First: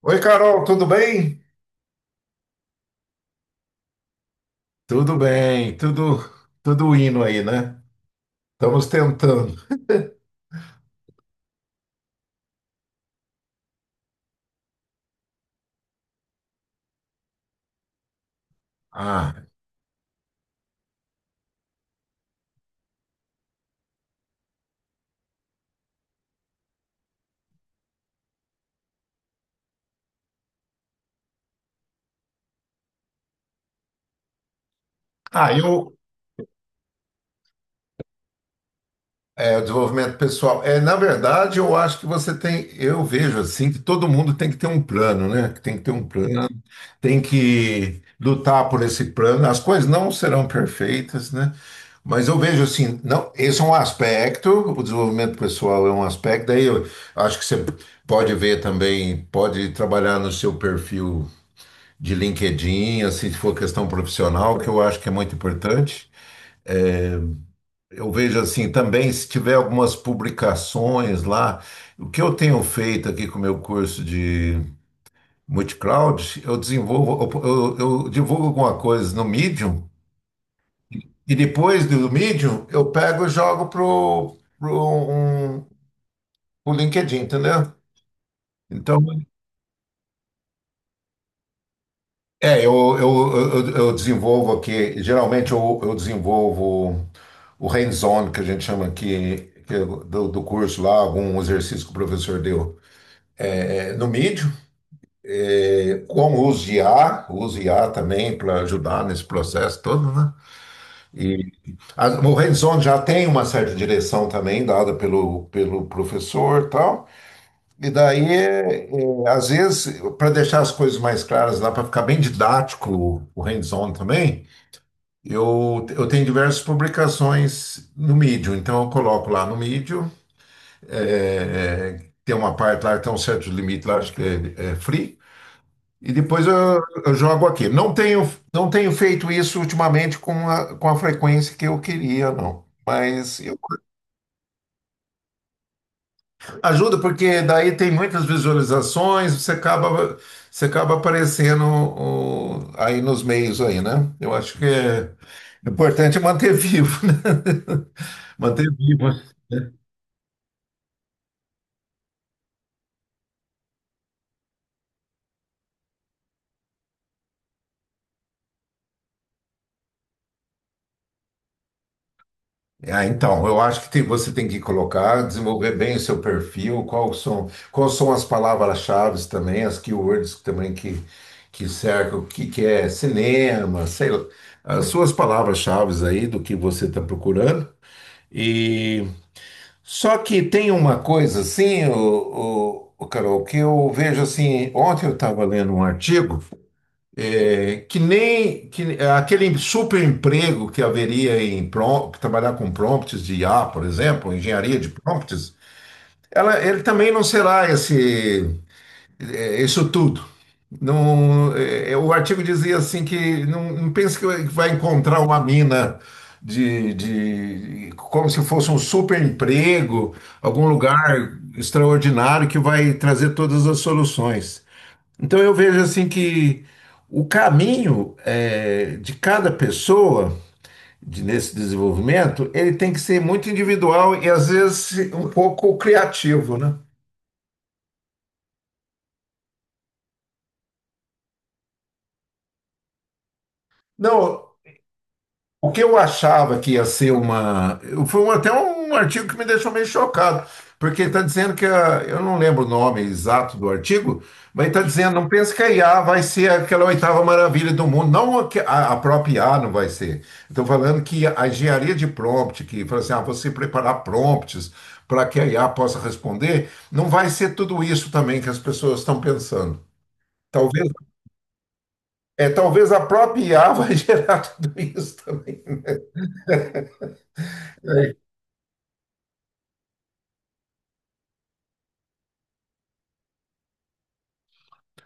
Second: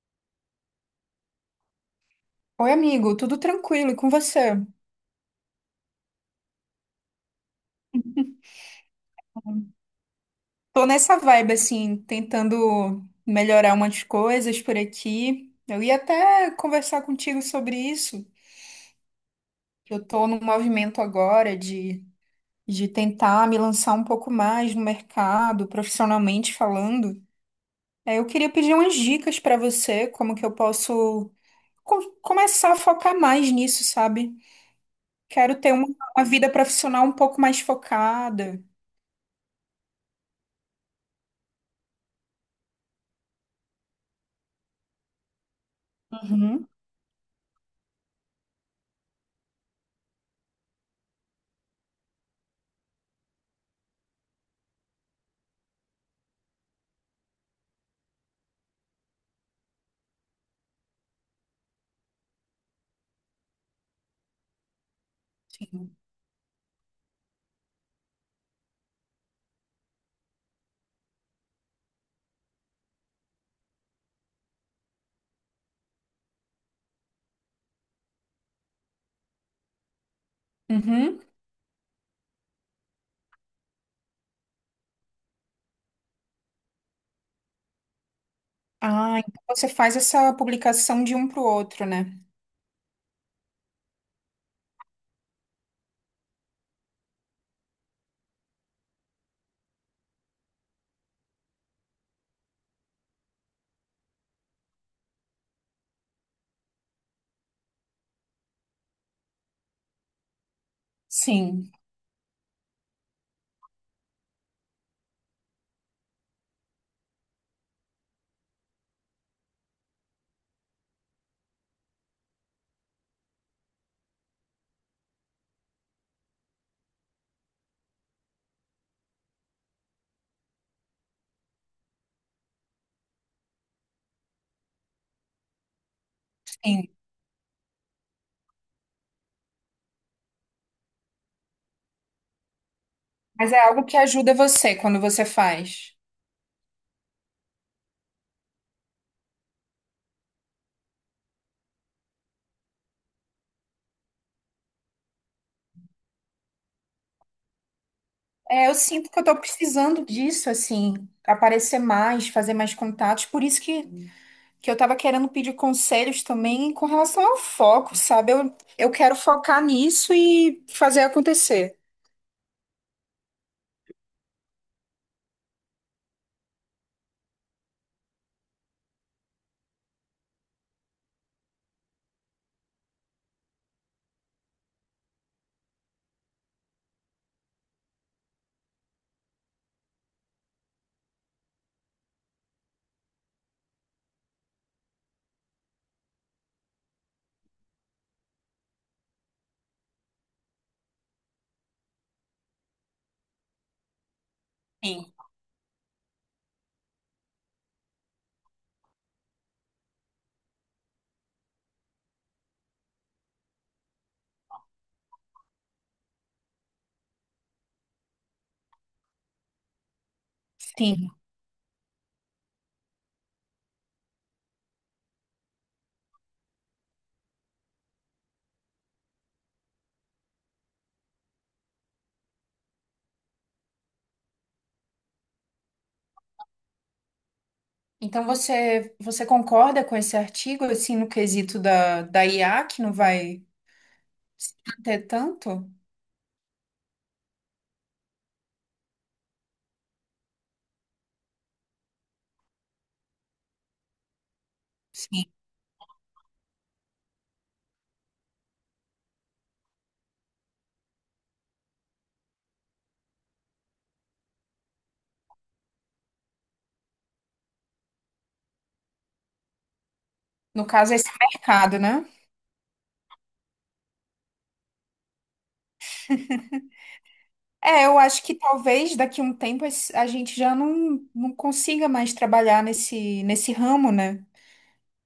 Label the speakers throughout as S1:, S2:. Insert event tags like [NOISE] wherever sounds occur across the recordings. S1: Oi, Carol, tudo bem?
S2: Oi, amigo, tudo tranquilo e com você?
S1: Tudo bem, tudo indo aí, né? Estamos tentando.
S2: Tô nessa vibe, assim, tentando melhorar umas coisas por aqui. Eu ia até conversar contigo sobre isso.
S1: Ah,
S2: Eu tô num movimento agora de tentar me lançar um pouco mais no mercado, profissionalmente falando. Eu queria pedir umas dicas pra você, como que eu posso começar a focar mais nisso, sabe?
S1: ah,
S2: Quero ter uma,
S1: eu
S2: uma vida profissional um pouco mais focada.
S1: é, desenvolvimento pessoal. É, na verdade, eu acho que você tem, eu vejo assim que todo mundo tem que ter um plano, né? Que Tem que ter um plano,
S2: Uhum.
S1: tem que lutar por esse plano. As coisas não serão perfeitas, né? Mas eu vejo assim, não, esse é um aspecto, o desenvolvimento pessoal é um aspecto, daí eu acho que você pode ver também, pode trabalhar no seu perfil de LinkedIn, assim, se for questão profissional, que eu acho que é muito importante. Eu vejo assim também, se tiver algumas publicações lá, o que eu tenho feito aqui com o meu curso de multicloud, eu desenvolvo, eu divulgo alguma coisa no Medium
S2: Uhum.
S1: e depois do Medium eu pego e jogo um, pro LinkedIn, entendeu? Então,
S2: Ah, então você faz essa publicação de um para o outro, né?
S1: eu desenvolvo aqui, geralmente eu desenvolvo o hands-on que a gente chama aqui que é do curso lá, algum exercício que o professor deu é, no mídio, com o uso de IA, o uso de I A também para ajudar nesse processo todo, né? E
S2: Sim,
S1: o hands-on já tem uma certa direção também dada pelo professor e tal, e daí, às vezes, para deixar as coisas mais claras lá, para ficar bem didático o hands-on também, eu tenho diversas publicações no Medium. Então, eu coloco lá no Medium tem uma parte lá, tem um certo limite lá, acho que é free. E depois eu,
S2: sim.
S1: eu jogo aqui. Não tenho, não tenho feito isso ultimamente com a frequência que eu queria, não. Mas
S2: Mas é algo que ajuda você quando você faz.
S1: ajuda porque daí tem muitas visualizações, você acaba aparecendo aí nos meios aí, né? Eu acho que é importante manter vivo, né? [LAUGHS]
S2: É,
S1: Manter
S2: eu
S1: vivo,
S2: sinto que eu tô
S1: né?
S2: precisando disso, assim, aparecer mais, fazer mais contatos. Por isso que eu tava querendo pedir conselhos também com relação ao foco, sabe? Eu quero focar nisso e fazer acontecer.
S1: Ah, então, eu acho que você tem que colocar, desenvolver bem o seu perfil, qual são, quais são as palavras-chave também, as keywords também que cercam, o que é cinema, sei lá, as suas palavras-chave aí do que você está procurando. E só que tem uma coisa assim, Carol, que eu vejo assim, ontem eu estava lendo um artigo. É, que nem aquele super emprego que haveria trabalhar com prompts de IA, por exemplo, engenharia de prompts, ela, ele também não será esse, isso tudo. Não, o artigo dizia assim que não, não pense que vai encontrar uma mina de como se fosse um super emprego, algum
S2: Sim.
S1: lugar extraordinário que vai trazer todas as soluções. Então eu vejo assim que o caminho de cada pessoa nesse desenvolvimento, ele tem que ser muito individual e às vezes um pouco criativo, né?
S2: Então você concorda com esse artigo, assim, no quesito da IA, que não vai se
S1: Não,
S2: manter tanto?
S1: o que eu achava que ia ser uma. Foi até um artigo que me deixou meio chocado, porque está dizendo que, eu não lembro o nome exato do artigo, mas está dizendo: não pense que a IA vai ser aquela oitava maravilha do mundo. Não a, que- a- A própria IA não vai ser. Estou falando que a engenharia de prompt, que fala assim, ah, você preparar prompts para que a IA possa responder, não vai ser tudo isso também que as pessoas estão pensando.
S2: No
S1: Talvez,
S2: caso, esse mercado, né?
S1: é, talvez a própria IA vai [LAUGHS] gerar tudo isso também.
S2: É, eu acho que talvez daqui a um tempo a gente já não consiga mais trabalhar nesse ramo, né?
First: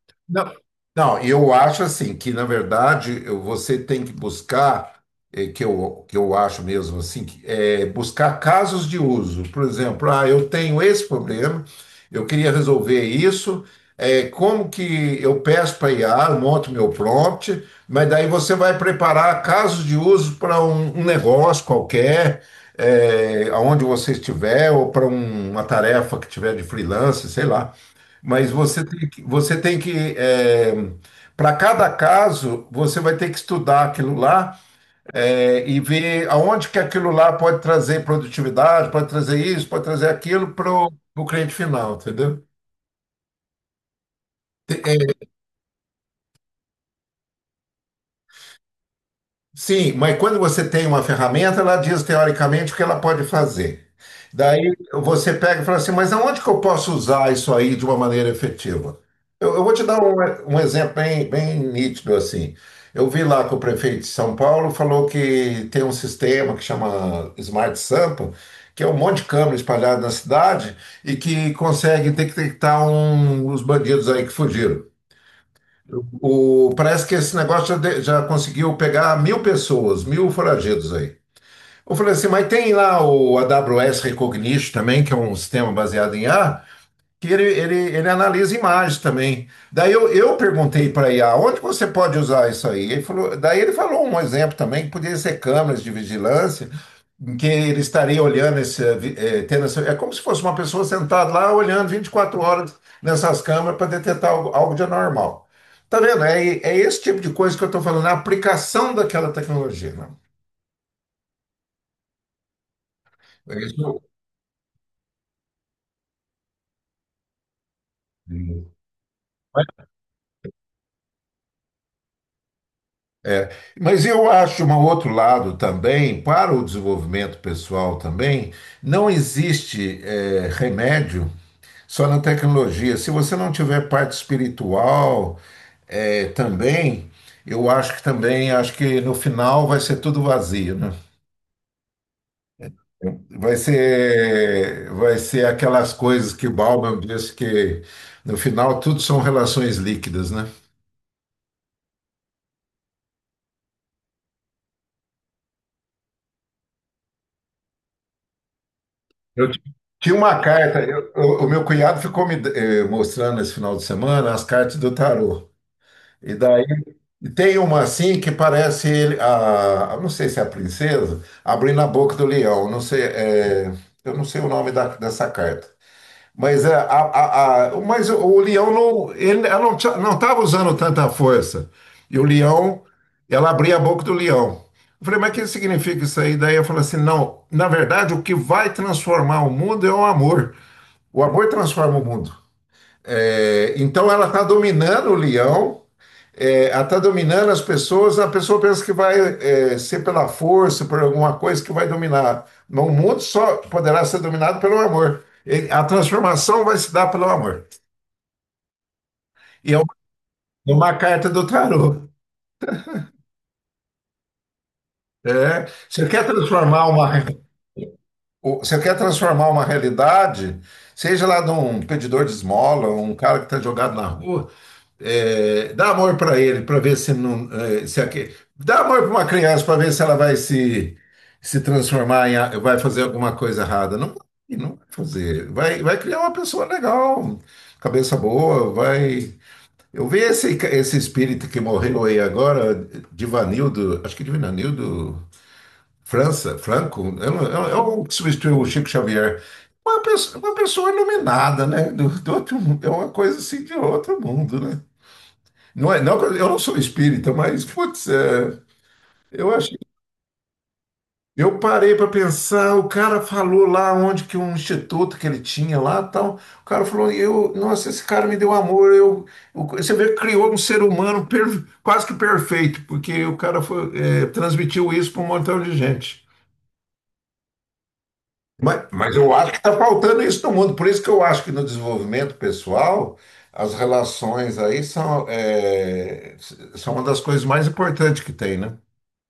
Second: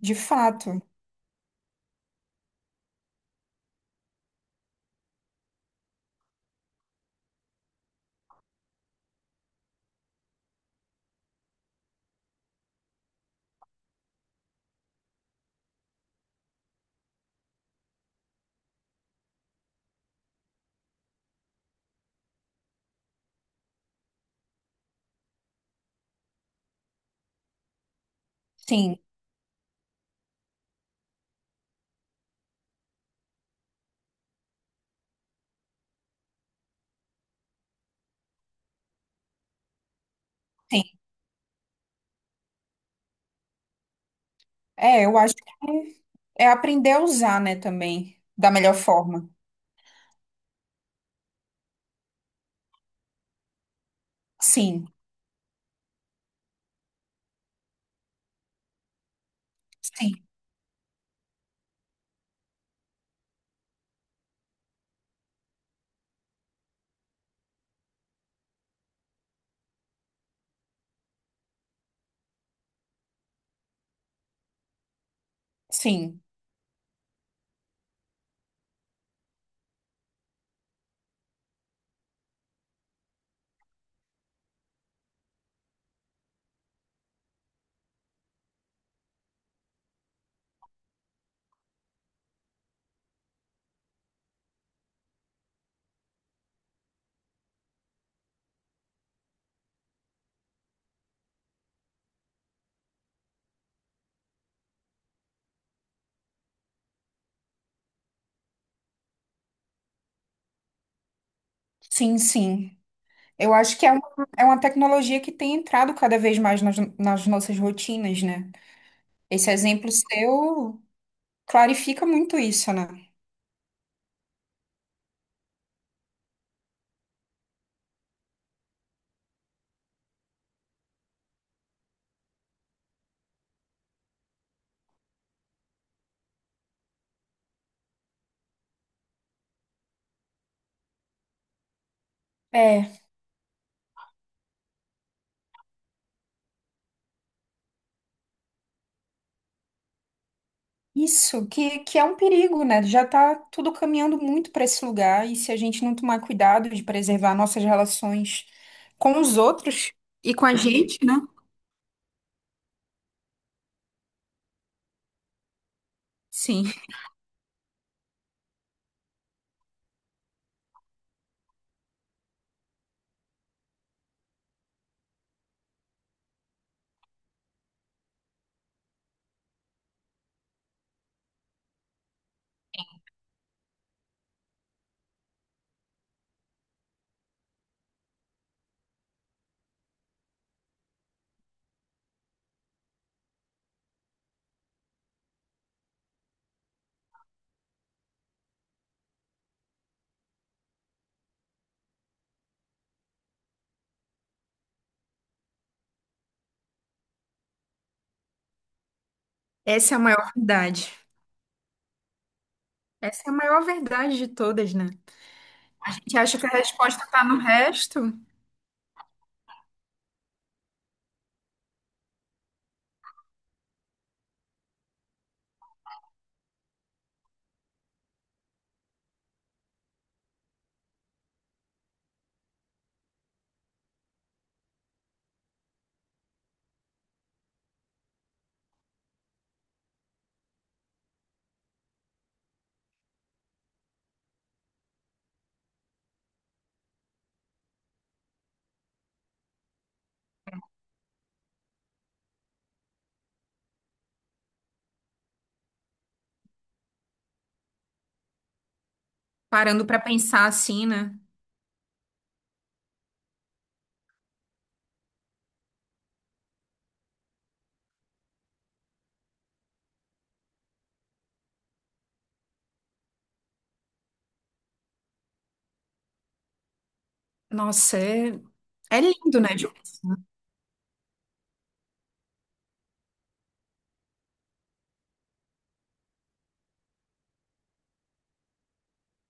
S2: De
S1: Não,
S2: fato.
S1: não, eu acho assim que, na verdade, você tem que buscar, que eu acho mesmo assim, que buscar casos de uso. Por exemplo, ah, eu tenho esse problema, eu queria resolver isso, como que eu peço para IA, eu monto meu prompt, mas daí você vai preparar casos de uso para um negócio qualquer, aonde você estiver, ou para uma tarefa que tiver de freelance, sei lá. Mas você
S2: Sim,
S1: tem que, você tem que para cada caso, você vai ter que estudar aquilo lá e ver aonde que aquilo lá pode trazer produtividade, pode trazer isso, pode trazer aquilo para
S2: sim.
S1: o cliente final, entendeu?
S2: É, eu acho que é aprender a usar, né, também, da melhor forma.
S1: Sim, mas quando você tem uma ferramenta, ela diz teoricamente o que ela pode fazer. Daí
S2: Sim,
S1: você pega e fala assim, mas aonde que eu posso usar isso aí de uma maneira efetiva? Eu vou te dar
S2: sim,
S1: um exemplo bem, bem nítido assim. Eu vi lá que o prefeito de São Paulo falou que tem um sistema que chama Smart Sampa, que é um monte de câmera espalhada na cidade e que consegue detectar os bandidos aí que fugiram.
S2: sim,
S1: O, parece que esse negócio já, já conseguiu pegar 1.000 pessoas, 1.000 foragidos aí. Eu falei assim, mas tem lá o AWS Recognition também, que é um sistema baseado em IA, que ele analisa imagens também. Daí eu perguntei para IA, onde você pode usar isso aí? Ele falou, daí ele falou um exemplo também, que podia ser câmeras de vigilância, em que ele estaria olhando esse, tendo é como se fosse uma pessoa sentada lá olhando 24 horas nessas câmeras para detectar algo, algo de anormal. Tá vendo? É esse tipo de coisa que eu estou falando, é a aplicação daquela tecnologia, né?
S2: sim, sim. Eu
S1: É
S2: acho que
S1: isso.
S2: é uma tecnologia que tem entrado cada vez mais nas nossas rotinas, né? Esse exemplo seu clarifica muito isso, né?
S1: Mas eu acho um outro lado também, para o desenvolvimento pessoal também, não existe remédio só na tecnologia. Se você não tiver parte espiritual, também, eu acho que também, acho que no final vai ser tudo vazio, né?
S2: É.
S1: Vai ser aquelas coisas que o Bauman disse que no final tudo são relações líquidas, né?
S2: Isso, que é um perigo, né? Já tá tudo caminhando muito para esse lugar, e se a gente não tomar cuidado de preservar nossas relações com os
S1: Eu ti-
S2: outros
S1: Tinha
S2: e
S1: uma
S2: com a
S1: carta,
S2: gente, né?
S1: o meu cunhado ficou me mostrando esse final de semana as cartas do tarô. E daí
S2: Sim,
S1: tem uma assim que parece ele, não sei se é a princesa, abrindo a boca do leão, não sei, eu não sei o nome dessa carta. Mas, mas o Leão não, ele, ela não estava usando tanta força. E o Leão, ela abria a boca do Leão. Eu falei, mas o que significa isso aí? Daí eu falei assim, não, na verdade o que vai transformar o mundo é o amor. O amor transforma o mundo. É, então ela está dominando o Leão, ela está dominando as pessoas, a pessoa pensa que vai ser pela força, por alguma coisa que vai dominar. No mundo só poderá ser dominado pelo amor. A transformação vai se dar pelo amor. E é uma,
S2: essa é a maior verdade.
S1: uma carta do tarô.
S2: Essa é a maior verdade de todas, né?
S1: É.
S2: A
S1: Você
S2: gente
S1: quer
S2: acha que a
S1: transformar uma
S2: resposta tá no resto,
S1: Você quer transformar uma realidade, seja lá de um pedidor de esmola, um cara que está jogado na rua, dá amor para ele, para ver se não. é, se aque- Dá amor para uma criança para ver se ela vai se transformar em. A- Vai fazer alguma coisa errada. Não, vai, não vai fazer. Vai, vai criar uma pessoa legal, cabeça boa, vai. Eu vi esse espírito que morreu aí agora, Divanildo, acho que Divanildo. França, Franco, eu o é o que substituiu o Chico Xavier. Uma pessoa iluminada, né? Do outro mundo. É uma coisa assim de outro mundo, né? Não é, não, que eu não sou espírita, mas, putz, eu acho.
S2: parando para pensar assim, né?
S1: Eu parei para pensar, o cara falou lá onde que um instituto que ele tinha lá tal. O cara falou, nossa, esse cara me deu amor. Você vê que criou um ser humano quase que perfeito, porque o cara transmitiu isso para um montão de gente.
S2: Nossa, é,
S1: Mas,
S2: é
S1: mas eu
S2: lindo, né?
S1: acho que está faltando isso no mundo. Por isso que eu acho que no desenvolvimento pessoal, as relações aí são uma das coisas mais importantes que tem, né?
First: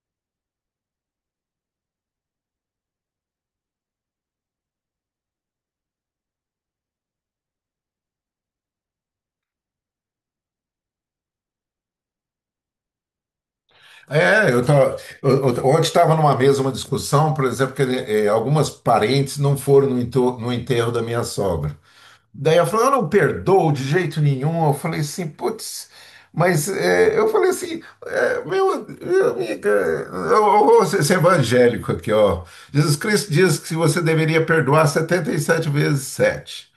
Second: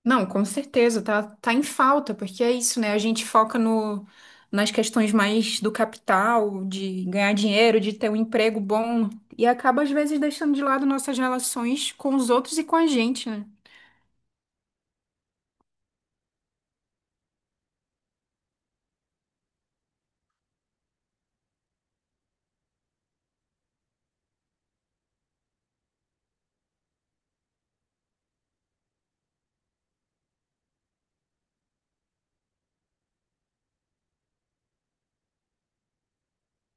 S2: Não, com certeza, tá, tá em falta, porque é isso, né? A gente foca no, nas questões mais do capital, de ganhar dinheiro, de ter um emprego bom, e acaba, às vezes, deixando de lado nossas relações com os outros e com a gente, né?
S1: É, eu tava, eu- ontem estava numa mesa, uma discussão, por exemplo, que algumas parentes não foram no enterro da minha sogra. Daí ela falou, eu não perdoo de jeito nenhum. Eu falei assim, putz, mas é, meu amiga, eu vou ser evangélico aqui, ó. Jesus Cristo diz que você deveria perdoar 77 vezes 7,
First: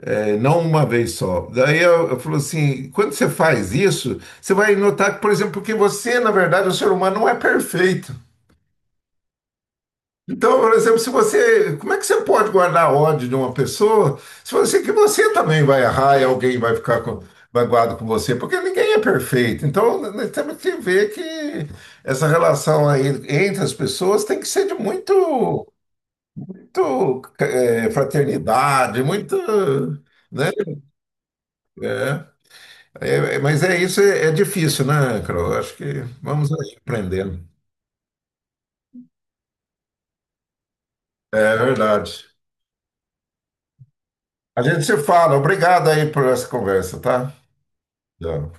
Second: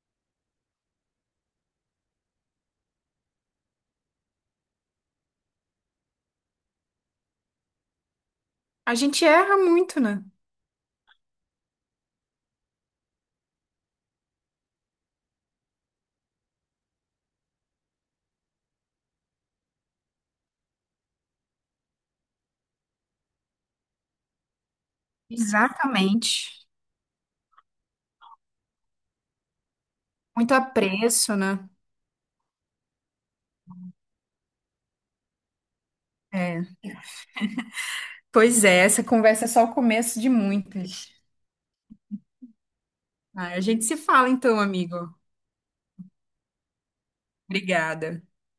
S1: não uma vez só. Daí eu falou assim, quando você faz isso, você vai notar que, por exemplo, que você, na verdade, o ser humano não é perfeito.
S2: A gente erra muito, né?
S1: Então, por exemplo, se você, como é que você pode guardar ódio de uma pessoa se você que você também vai errar e alguém vai ficar com, magoado com você? Porque ninguém é perfeito. Então, nós temos que ver que essa relação aí entre as pessoas tem que ser de muito,
S2: Exatamente.
S1: muito fraternidade, muito, né?
S2: Muito apreço, né?
S1: É, é, mas é isso, é difícil, né, Carol? Acho que vamos
S2: É.
S1: aí aprendendo.
S2: Pois é, essa conversa é só o começo de muitas.
S1: É verdade.
S2: Ah, a gente se fala então,
S1: A gente se
S2: amigo.
S1: fala. Obrigado aí por essa conversa, tá?
S2: Obrigada.
S1: Tchau.